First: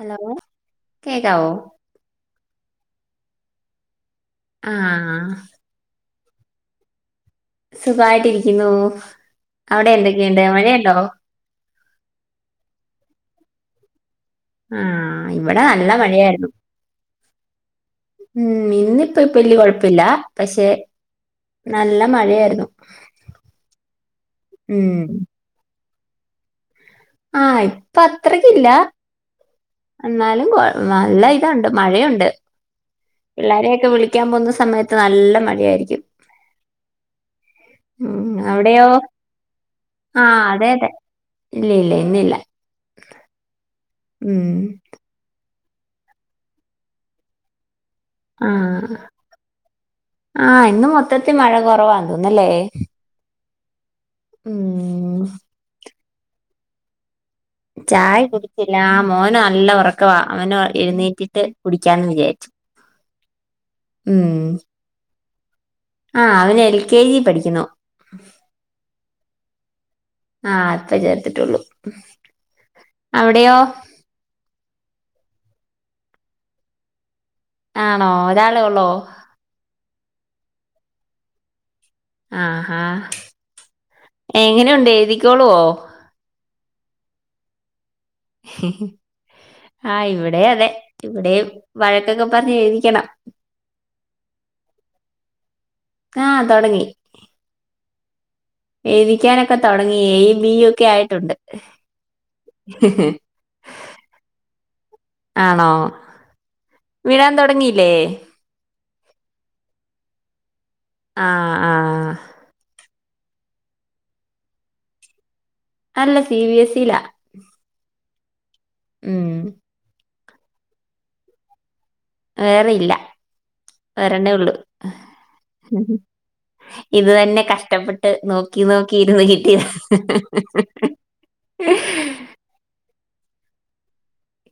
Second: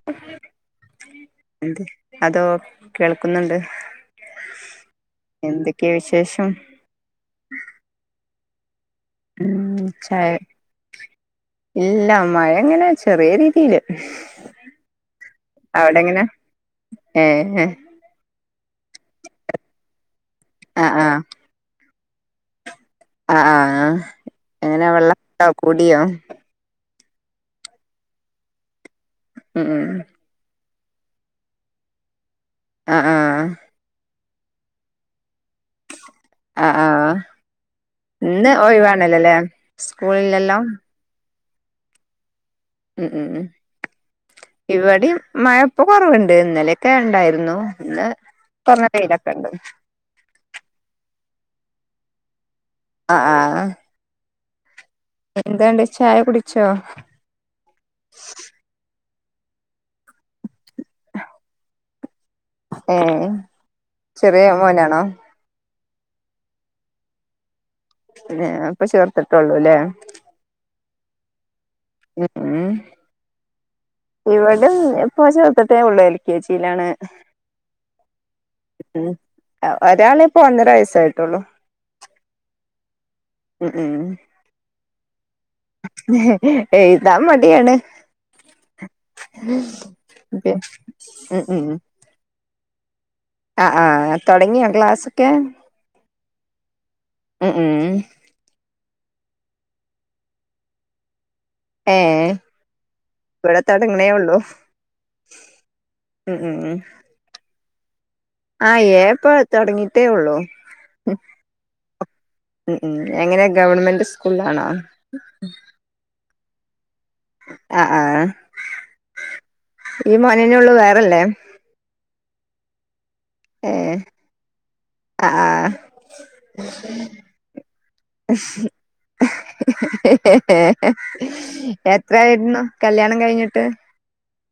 Hello കേക്കാവോ അതോ കേൾ ക്കുന്നുണ്ട് ആഹ് എന്തൊക്കെയ വിശേഷം [unintelligible] [unintelligible] അവിടെ ചായ എന്തൊക്കെയുണ്ട് മഴയുണ്ടോ ഇല്ല മഴ ഇങ്ങനെ ചെറിയ രീതി [unintelligible] ആഹ് ഇവിടെ നല്ല മഴയായിരുന്നു ഏ ഉം ഇന്നിപ്പ ഇപ്പ വല്യ കൊഴപ്പില്ല പക്ഷെ നല്ല മഴയായിരുന്നു ആഹ് ആഹ് എങ്ങനെ ഉം വെള്ളവൊക്കെ കൂടിയോ [inaudible] ആഹ് ഇപ്പ അത്രക്കില്ല ഉം ഉം എന്നാലും കൊ നല്ല ഇതണ്ട് മഴയുണ്ട് ആ ആ എല്ലാരെയൊക്കെ വിളി ക്കാൻ പോകുന്ന സമയത്ത് നല്ല മഴയായിരിക്കും ആഹ് ആഹ് ഉം ഇന്ന് അവിടെയോ ഒഴിവാണല്ലല്ലേ സ്കൂൾ ആഹ് ഇല്ലല്ലോ അതെ അതെ ഇല്ല ഇല്ല ഇന്ന് ഇല്ല ഉം ഉം ഉം ഇവിടീം മഴ ഇപ്പൊ കുറവ്ണ്ട് ഇന്നലെയൊക്കെ ഇണ്ടായിരുന്നു ഇന്ന് കുറെ പെയ്തിട്ട്ണ്ട് ആ ഇന്ന് മൊത്തത്തിൽ മഴ കുറവാ ന്തോന്നല്ലേ അ ആ ഉം എന്താണ്ട് ചായ കുടിച്ചോ? ചായ കുടിച്ചില്ല മോന് നല്ല ഉറക്കവാ അവന് എഴുന്നേറ്റിട്ട് കുടിക്കാന്ന് വിചാരിച്ചു ഏ ഉം ചെറിയ മോനാണോ ആ അവന് എൽ കെ ജി പഠിക്കുന്നു എ ഇപ്പൊ ചേർത്തിട്ടൊള്ളൂ ല്ലേ? ആ ഇപ്പ ചേർത്തിട്ടുള്ളൂ [unintelligible] അവിടെയോ ഇവടേം ഇപ്പൊ ചേർ ട്ടേ ഒള്ളെ എൽ കെ ജിലാണ് ആണോ ഒരാളെ ഉള്ളോ ഒരാള് ഇപ്പൊ ഒന്നര വയസ സെ ആയിട്ടുള്ളൂ ആ ഹാ എങ്ങനെയുണ്ട് എഴുതിക്കോളുവോ എഴുതാൻ മടിയാണ് ആ ഇവിടേ പി അതേ ഉം ഇവിടേം ഉം വഴക്കൊക്കെ പ പറഞ് എഴുതിക്കണം ആ ആ തുടങ്യോ ക്ലാസൊക്കെ ആ തൊടങ്ങി എഴുതിക്കാനൊക്കെ തൊടങ്ങി എയും ബി ഒക്കെ ആയിട്ടുണ്ട് ഏ ഇവിടെ തുടങ്ങണേ ഉള്ളൂ ആണോ ഉം ഉം ലേ ആ എ ഇപ്പോ തൊടങ്ങിട്ടേ ഉള്ളു ആ ആ ഉം ഉം എങ്ങനെ ഗവൺമെന്റ് സ്കൂളിലാണോ ല്ല സി ബി എസിലാ ആ ആ ഉം ഈ മോനന്നേ ഉള്ളു വേറെല്ലേ? വേറെ ഇല്ല. ഒരെണ്ണേ ഉള്ളൂ ആ ആ ഇത് തന്നെ കഷ്ട്ടപ്പെട്ട് നോക്കി നോക്കി ഇരുന്നു കിട്ടിയതാ എത്രായിരുന്നു കല്യാണം കഴിഞ്ഞിട്ട്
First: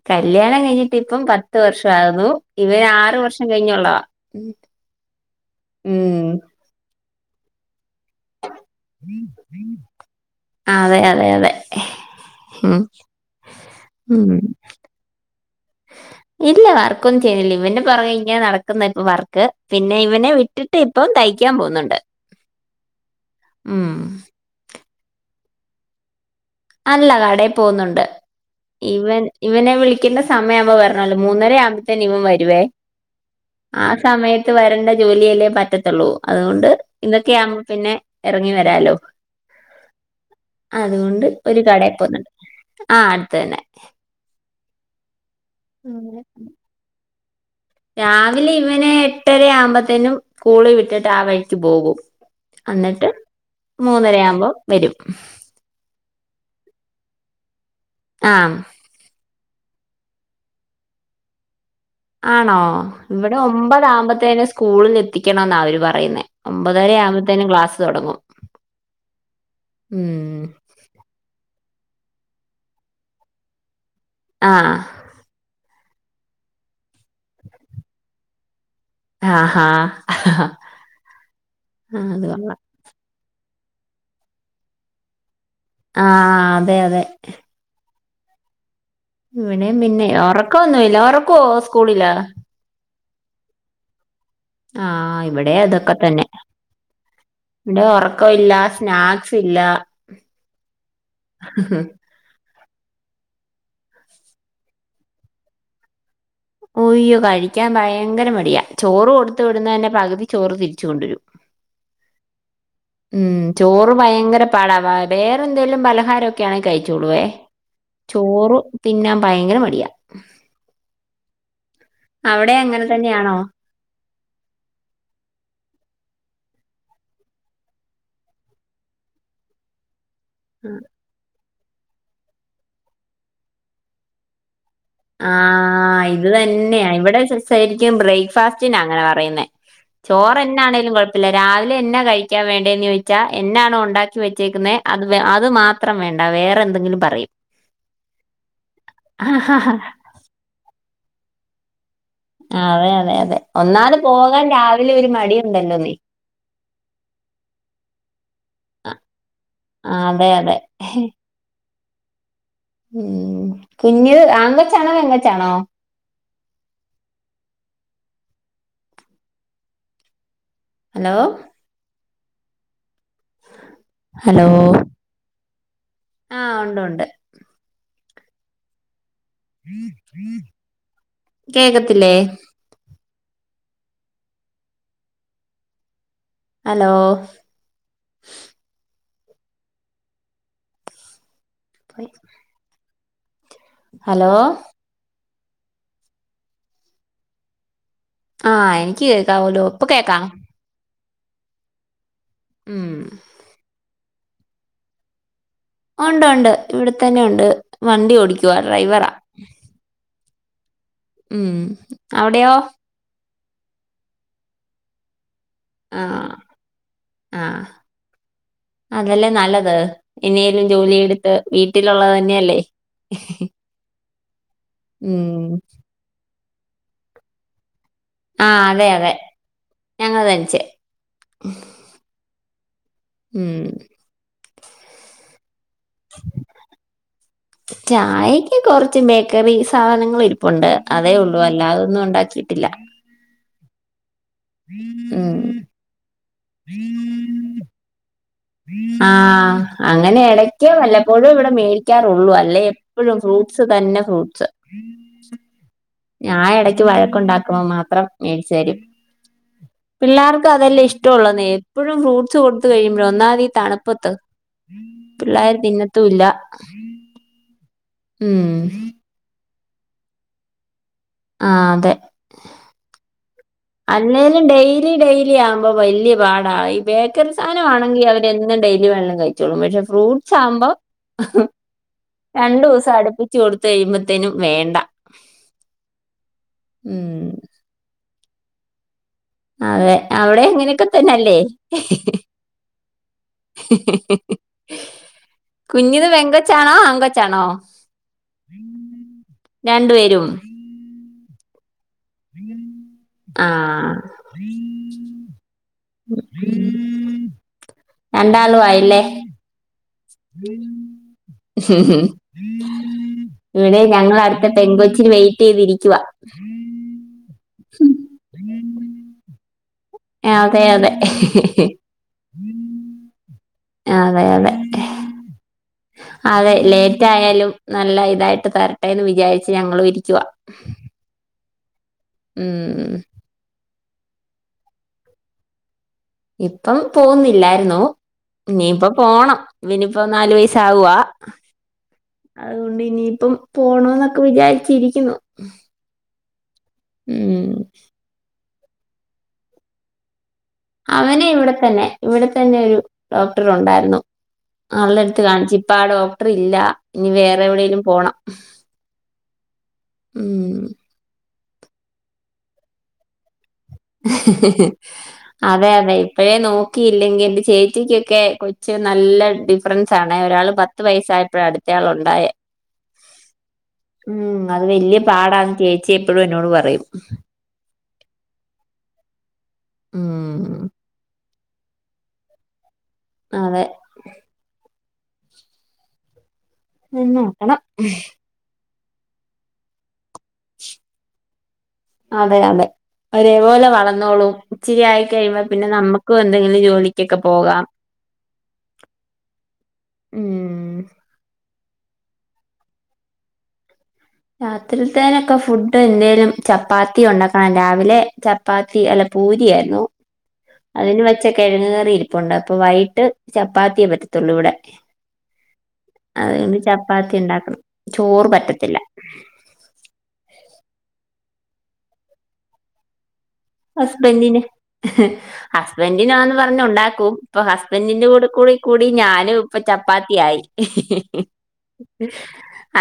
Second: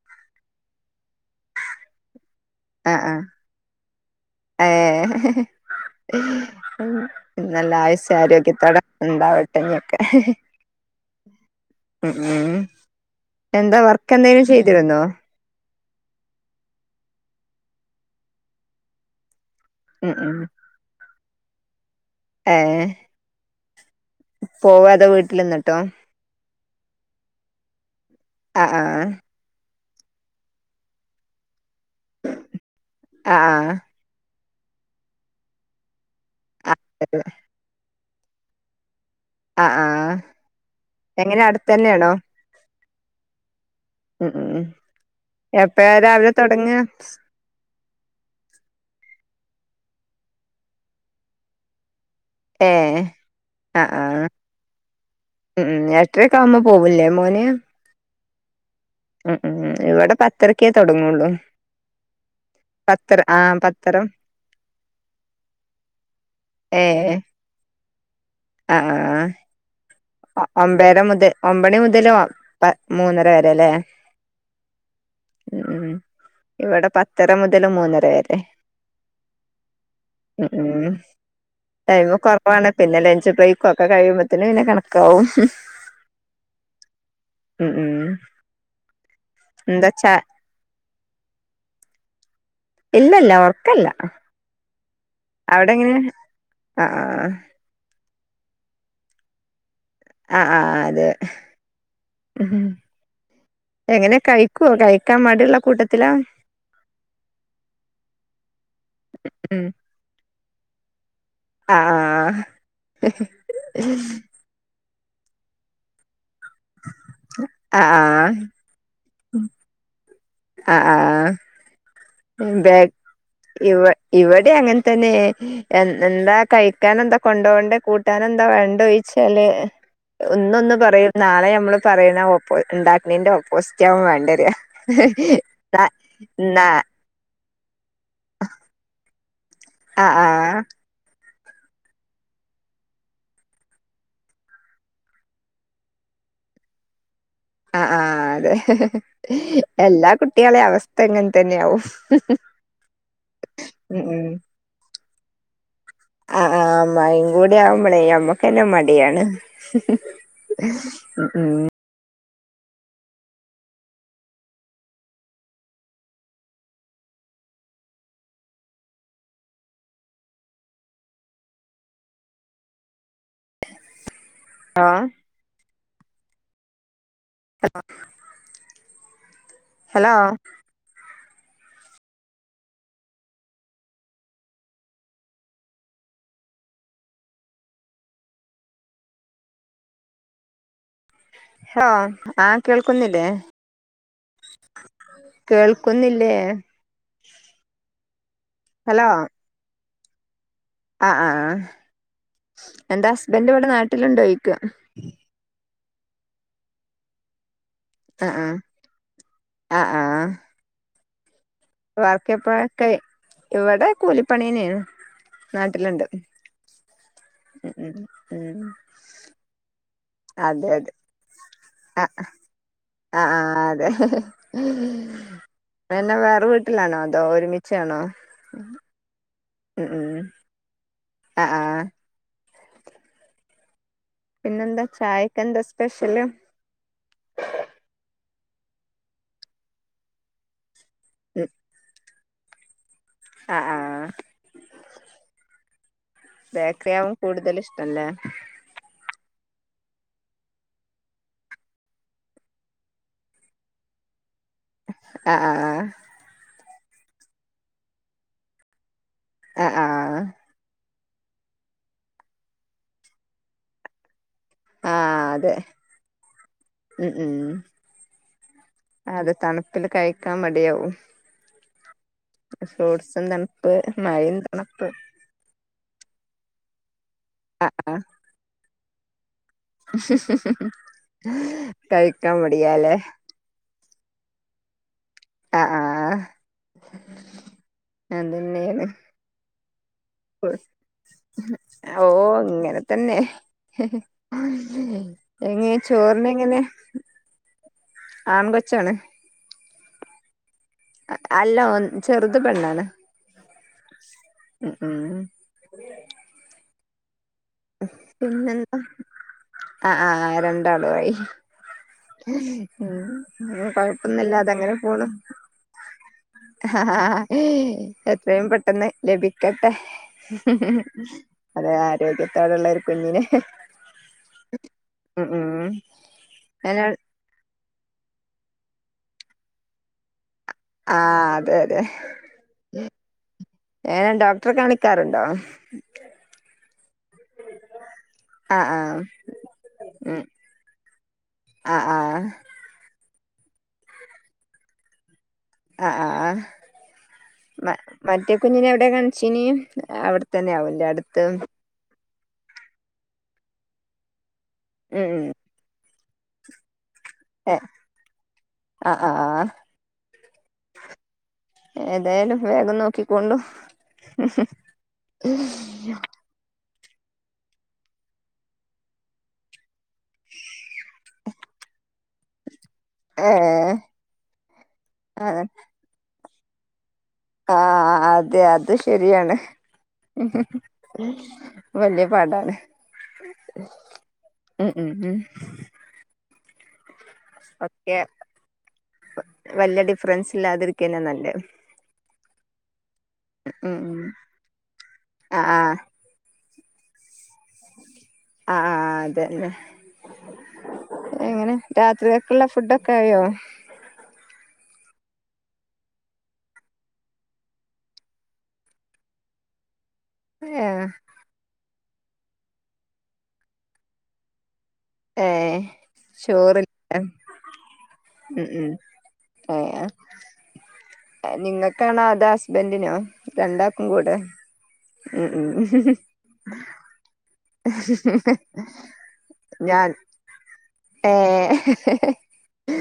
കല്ല്യാണം കഴിഞ്ഞി ട്ടിപ്പം പത്ത് വർഷം ആവുന്നു. ഇവൻ ആ ആ ആറ് വർഷം കഴിഞ്ഞുള്ളതാ, ഏ ഉം പിന്നല്ലാ ആയുസ് ആരോഗ്യത്തോടെ ഉണ്ടാവട്ടെന്ന് വെക്ക് ഹ് ഹ് അതെ അതെ അതെ ഉം ഉം എന്താ വർക്ക് ഉം. എന്തെലും ചെയ്തിരുന്നോ? ഇല്ല വർക്കൊന്നും ചെയ്തില്ല ഇവന്റെ പെറകെ ഇങ്ങനെ നടക്കുന്നെ ഇപ്പോ വർ ക്ക് പിന്നെ ഉം ഇവനെ ഉം വിട്ടിട്ട് ഇപ്പം തയ് ക്കാൻ പോവുന്നുണ്ട്. ഏ പോവ എന്ത വീട്ടിൽന്നിട്ടോ അല്ല കടെ പോവുന്നുണ്ട്. ആ ആ ഇവൻ ഇവനെ വിളി ക്കിന്ന സമയം ആവ്മ്പോ വരണല്ലോ മൂന്നര യാ തനേം ഇവൻ വരുവേ ആ സമയ ത്ത് വരണ്ട ജോലിയല്ലേ പറ്റത്തൊള്ളൂ അതുകൊണ്ട് ആ ഇന്നൊക്കെയാവുമ്പ പിന്നെ എറങ്ങി വരാലോ അ അ ആഹ് എങ്ങനെ അട് കാടെപൊന്നോ ആ അടുത്തന്നെ മ് മ് എപ്പഴ അങ്ങനെ രാവിലെ തൊടങ്ങാ ട്ടര ആമ്പത്തേനും സ്കൂളി വിട്ടിട്ട് ആ വഴിക്ക് പോകും ഏ അന്നിട്ട് ആ ആ മൂന്നര ആമ്പോ വരും ട്ട്ര ക്കെ ആവുബോ പോവൂല്ലേ മോന് ആ ഉം ഉം ഉം ഇവിടെ പത്തരക്കെ തൊ ടങൊള്ളൂ ആണോ ഇവിടെ ഒമ്പതാമ്പത്തേനും സ്കൂളിൽ എത്തിക്കണോന്ന അവര് പറയ്ന്നെ ഒമ്പതര ആവുമ്പോത്തേനും ക്ലാസ്സ് തുടങ്ങും അ അ ഉം ആ അ ഒമ്പേര മുതൽ ഒ പണി മുതലുവ പ മൂന്നര വരെ ല്ലേ ആഹ് ഉം ഇവിടെ പത്തര മുതല് മൂന്നര വരെ ആഹാ മ് മ്മ്ഹ് ടൈമ് അത് കൊള്ളാം കുറവാണ് പിന്നെ ലഞ്ച് ബ്രേക്ക് ഒക്കകഴിയുംപത്തിന് പിന്നെ കട ക്കവും ഹ് ഹ് ആഹ അതെ അതെ ഉം ഉം ഇവിടേം പിന്നെ എന്താച്ചാ ഉറക്കൊന്നുല്ല ഉറക്കോ സ്കൂളിലാ ഇല്ലല്ല ഒറക്കല്ല ആഹ ഇവിടേം അവിടെ എങ്ങനെ അതൊക്കെ തന്നെ ആഹ് ആഹ് ന്റെ ഒർ ക്കോം ഇല്ല സ്നാക്സ് ഇല്ല അ അ ആ അതെ എങ്ങനെ കഴിക്കൊ കഴിക്കാൻ മടിള്ള കൂട്ടത്തിലാ ഒയ്യോ കഴിക്കാൻ ഭയങ്കര മടിയാ ചോറ് കൊട്ത്തവിട്ന്നന്നെ പക് തി ചോറ്തിരിച്ച് കൊണ്ടരും ആ ഉം ചോറ് ഭയങ്കര പാടാവാ വേറെ എന്തേലും പലഹാരൊ [unintelligible] കഴിച്ചോള്ളേ ആഹ് ആഹ് ചോറ് തിന്നാം ഭയങ്കര മടിയാ ആ ആ അവിടെ മ് അങ്ങനെ ബാഗ് തന്നെയാണോ ഇവ ഇവടീം അങ്ങന തന്നേ എന്താ കഴിക്കാനെന്താ കൊണ്ടോ കണ്ടേ കൂട്ടാനെന്താ വേണ്ടേ ചോഴിച്ചാല് ഇന്നൊന്ന് പറയും നാളെ നമ്മള് പറയുന്ന ഓപ്പോ ഉണ്ടാക്കിണീന്റെ ഓപ്പോസ്റ്റ് ആവും വേണ്ടെ ര ആ ഇത് തന്നെയ ഇവടെ സിസ് ശരി ബ്രേക്ക്ഫാസ്റ്റ് അങ്ങന പറയുന്നേ ആ ആ ചോറെന്നേണേലുംകുഴ [unintelligible] രാവിലെ എന്നാ കഴിക്കാൻ വേണ്ടേന്ന് ചോയിച്ചാ എന്നാണോ ഉണ്ടാക്കി വെച്ചേക്കുന്നേഅത് വേ അത് മാത്രം വേണ്ട വേറെ എന്തെങ്കിലും പറയും ആ ആ അതെ എല്ലാ കുട്ട് കുട്ടികളെ അവസ്ഥ ഇങ്ങനെ തന്നെയാവും അതെ അതെ അതെ ഒന്നാമത് ഉം ഉം പോകാൻ രാവിലെ ഒരു മടിയുണ്ടല്ലോ നീ ആ ആ മഴിം കൂടി ആവുമ്പോളേ അമ്മക്കന്നെ മടിയാണ് ആ അതെ അതെ ഉം ഉം ഉം കുഞ്ഞ് ആൺകൊച്ചാണോ പെൺകൊച്ചാണോ? ഹലോ ഹലോ ആ ആ ഉണ്ട് ഉണ്ട് ആ [unintelligible] കേക്കത്തില്ലേ ഹലോ ഹലോ ആ കേൾ- കേക്കുന്നില്ലേ ഹലോ കേൾക്കുന്നില്ലേ ആ എനിക്ക് കേൾക്കാവല്ലോ ഇപ്പൊ കേക്കാം ആ-ആ-ആ ഉം എൻ്റെ ഹസ്ബൻഡ് ഇവിടെ നാട്ട്- [unintelligible] ട്ടിലിണ്ടായിക്ക ഒണ്ട്-ഒണ്ട് ഇവിടെ തന്നെ ഒണ്ട് വണ്ടി ആ ആ ഓടിക്കുവാ ഡ്രൈവറാ ആ ആ ഉം വർക്ക് അവിടെയോ എപ്പോഴൊക്കെ ഇവിടെ കൂലിപ്പണിന്നയാണ് ആ നാട്ടിലിണ്ട് ആ മ്ഹ് ഉം ഇനേലും അതെ അതെ ജോലി എടുത്ത് ആ വീട്ടിലൊള്ളതന്നെയല്ലേ പിന്നെ വേറെ- ടിലാണോ അതോ ഒരുമി ആഹ് അതെ-അതെ ഉം ഉം ഞങ്ങൾ തനിച്ച് ആ ആ ഉം പിന്നെന്താ ചായക്കെന്താ സ്പെഷ്യല് ഈ കൊറച്ച് ബേക്കറി സാധനങ്ങള് ഇരിപ്പുണ്ട് അതേ ഉള്ളൂ അല്ലാതൊന്നും ഉണ്ടാക്കിയി - ഇല്ല അ ആ ഉം ബേക്കറിയാവും കൂടുതല് ഇഷ്ടല്ലേ ആ അങ്ങനെ ഇടക്കേ വല്ലപ്പോഴു ഇവിടെ മേടിക്കാറുള്ളൂ അല്ലേ എപ്പഴും ഫ്രൂട്ട്സ് തന്നെ ഫ്രൂട്ട്സ് ആഹ് ആഹ് ആഹ് ഞാ ഇടയ്ക്ക് വഴക്കുണ്ടാക്കുമ്പോ മാത്രം മേടിച്ചരും. ആ ആ പിള്ളാർക്കു അതല്ലേ ഇഷ് ടോള്ളോന്നേ എപ്പോഴും ഫ്രൂട്ട്സ് കൊടുത്ത് കഴിയുമ്പഴ് ഒന്നാത് ഈ തണുപ്പത്ത് ആ അതെ പിള്ളേര് തിന്നത്തൂ ഇല്ല. ഉം ഉം ഉം പ്പില് കഴിക്കാൻ മടിയാവും. ആ അതെ ഫ്രൂട്ട്സ് എന്താണ്? അല്ലേലും ഡെയ്‌ലി ഡെയിലിയാ വുമ്പോ വല്ല്യ പാടാ. ഈ ബേക് കറി ആ ആ സാധാനാണെങ്കി അവരെന്നും ഡെയ്‌ ലി വെല്ലോം കയി ച്ചോളും. പക്ഷെ ഫ്രൂട്ട്സ് ആവുമ്പം കഴിക്കാൻ രണ്ടു ദിവസം മടിയാല്ലേ അടുപ്പിച്ച് കൊടുത്ത് [unintelligible] ത്തേനും വേണ്ട. ആ ആ ആ ഉം അതന്നെയാണ്. അതെ അവിടെ അങ്ങനെയൊക്കെ തന്നല്ലേ? ഓ ഇങ്ങനെ തന്നെ. എങ്ങനെ കുഞ്ഞിത് ചോറിന് എങ്ങനെയാ? പെങ്കൊച്ചാണോ ആങ്കൊച്ചാണോ? ആൺ കൊച്ചാണ്. രണ്ടു പേരും അല്ല ഒന് ആ ഉം ഉം രണ്ടാളും പിന്നെന്താ ആയില്ലേ? ആ ആ രണ്ടാളും ആയി. ഇവിടെ ഞങ്ങൾ അടുത്ത കൊഴപ്പൊന്നില്ലാതങ്ങനെ പോണു. പെങ്കൊച്ചിന് വെയിറ്റ് ചെയ്തിരിക്കുവാ. ആ എത്രയും പെട്ടെന്ന് ലഭിക്കട്ടെ. അതെ അതെ അത് ആരോഗ്യത്തോടെയുള്ള ഒരു കുഞ്ഞിനെ അതെ അതെ. മ് മ് അതെ ലേറ്റ് ആയാലും നല്ല ഇതായിട്ട് തരട്ടേന്ന് വിചാരിച്ച് ഞങ്ങളും ഇരിക്കുവാ. ആ അതെ ഉം ഏതേലും ഡോക്ടറെ കാണിക്കാറുണ്ടോ? ഇപ്പം പോന്നില്ലായിരുന്നു. ആ ആ ഇനിയിപ്പം പോണം. ഇവനിപ്പോ ഉം നാലു വയസ് ആവുവാ. ആ ആ അത് കൊണ്ട് ഇനി ഇപ്പം പോണോന്നൊക്കെ വിചാരിച്ചിരിക്കുന്നു. ആ ആ ആ ഉം കുഞ്ഞിനെ എവിടെ കാണിച്ചിന് അവിട തന്നെ അവന്റെ അടുത്ത അവന് ഇവിടെ തന്നെ ഇവിടെ തന്നെ ഒരു ഡോക്ടർ ഉണ്ടായിരുന്നു അവൾടെടുത്ത് ഉം കാണിച്ചു ഇപ്പ ആ ഡോക് റില്ല ഇനി വേറെ ഏ എവിടെലും പോണം ആഹ് ആഹ് ഉം ഏതായാലും വേഗം നോക്കിക്കൊണ്ടു അതെ അതെ ഇപ്പഴേ നോ ക്കിയില്ലെങ്കിൽ എന്റെ ചേച്ചിക്കൊക്കെ കൊച്ച നല്ല ഫറൻസ് ആാണ് ഒരാൾ പത്ത് വയസ്സായപ്പോഴ അടുത്ത ആളുണ്ട് ഉണ്ടായെ ഏ ഉം അത് വല്ല്യ പാടാന്ന് ചേച്ചി. എപ്പോഴും എന്നോട് പറയും ആഹ അതെ അത് ശരിയാണ്. ഉം [unintelligible] വലിയ പാടാണ് അതെ ഉം ഉം നന്ന് നോക്കണം. വല്ലടി ഫ്രണ്ട്സ് ഇല്ലാതിരിക്കന്നെ നല്ലേ. അതെ അതെ ഒരേപോലെ ഉം ഉം വളന്നോളും ഇച്ചിരിയായി കഴിയുമ്പോ പിന്നെ നമുക്കു എന്തെ ജോലിക്കൊക്ക ആ അതന്നെ എങ്ങനെ? രാത്രിയേക്ക്‌ള്ള ഫുഡ് ഒക്കെ ആയോ? രാത്രിത്തേനൊക്കെ ഫുഡ് എന്തേലും ചപ്പാത്തി ഉണ്ടാക്കണം രാവിലെ ചപ്പാത്തി അല്ല പൂരിയായിരുന്നു. ഏഹ് അതിന് വെച്ചക്കെഴങ്ങ് കറി പ്പണ്ട് അപ്പ വൈകിട്ട് ചപ്പാത്തിയേ പറ്റത്തുള്ളൂ ഇവിടെ. ഏഹ് അതുകണ്ട് ചോറില്ലേ ചപ്പാത്തി ഉണ്ടാക്കണം ചോറ് ഉം പറ്റത്തില്ല [unintelligible] നിങ്ങൾക്കാണോ? അതാ ഹസ്ബൻറിനോ? ഹസ്ബൻറിന് ഉം ഉം ഹസ്ബൻറിിനാന്ന് പറഞ്ഞ ഉണ്ടാക്കൂ ഇപ്പൊ ഹസ്ബൻറിന്റെ കൂടെ കൂടി കൂടി ഞാനും ഇപ്പ ഞാൻ ചപ്പാത്തിയായി [unintelligible] ഏഹ്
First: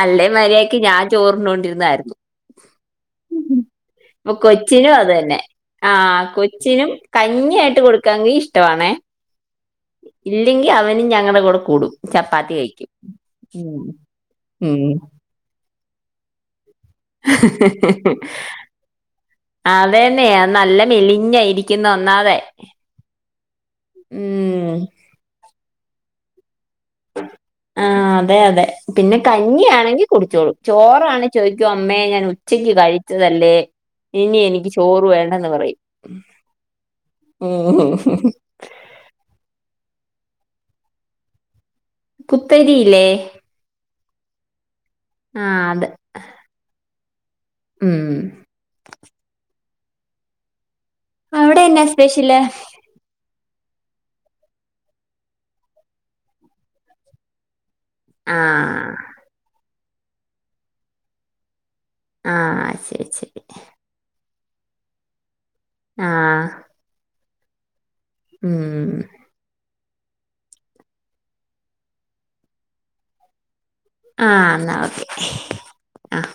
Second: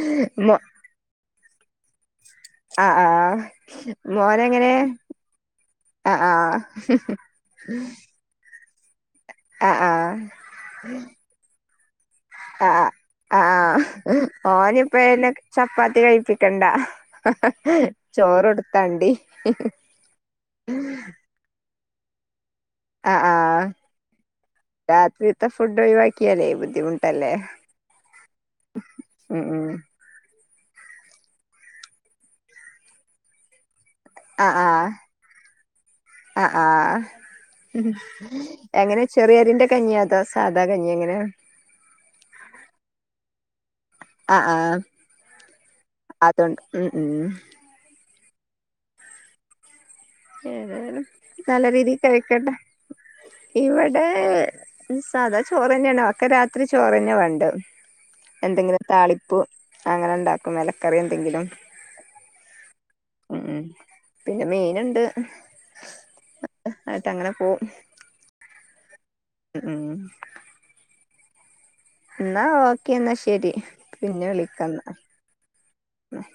അല്ലേ മര്യാക്ക് ഞാൻ ചോറിണണ്ട് ആ ആ മോനങ്ങനെ? ആഹ കൊച്ചിനും കഞ്ഞിയായിട്ട് കൊടുക്കാങ്കി ഇഷ്ടണേ ആഹ് ആഹ് ഇല്ലെങ്കിൽ അവനും ഞങ്ങളുടെ കൂടെ കൂടും ചപ്പാത്തി ആഹ് കഴിക്കും ആഹ് ആഹ് ഓനിപ്പഴന്നെ ചപ്പാത്തി കഴിപ്പിക്കണ്ട [unintelligible] ചോറൊടുത്താണ്ടി അതന്നെയ നല്ല മെലിഞ്ഞായിരിക്ക ഇുന്നു ഒന്നാതെ ആ ആഹ് ഉം രാത്രിത്തെ ഫുഡ് കേറിയേ [unintelligible] ആ അതെ അതെ പിന്നെ ഉം ഉം കഞ്ഞിയാണെങ്കി കുടിച്ചോളും ചോറാണ് ചോദിക്കും അമ്മേ ഞാൻ ഉച്ചയ്ക്ക് കഴിച്ചതല്ലേ ഇനി ആ ആ എനിക്ക് ചോറ് വേണ്ടെന്ന് പറയും ആ ആ ഉം എങ്ങനെ ചെറിയരിന്റെ കഞ്ഞിയ സാധാ കഞ്ഞി എങ്ങിന്യ കുത്തരില്ലേ ആ ആ് അത് അതൊണ്ട് ഉം ഉം ഉം ഉം [unintelligible] അവിടെ നല്ല എന്നാ രീതിൽ സ്പെഷ്യല് കഴിക്കട്ടെ ഇവിടെ സാധാ ചോറന്നെയണ ഒക്കെ രാത്രി ചോറന്നെ വേണ്ടേ ആ എന്തെങ്കിലെ താളിപ്പ് അങ്ങനെ ഉണ്ടാക്കും എലക്കറി എന്തെങ്കിലും ആഹ ശരി ഉം ശരി ഉം പിന്നെ മീന്ണ്ട് [unintelligible] ആ [unintelligible] അങ്ങനെ [unintelligible] ഉം ഉം [unintelligible] എന്നാ ഓക്കേ എന്നാ ശരി പിന്നെ ആഹ എന്നാ വിളിക്കന്ന ഓക്കെ ആഹ്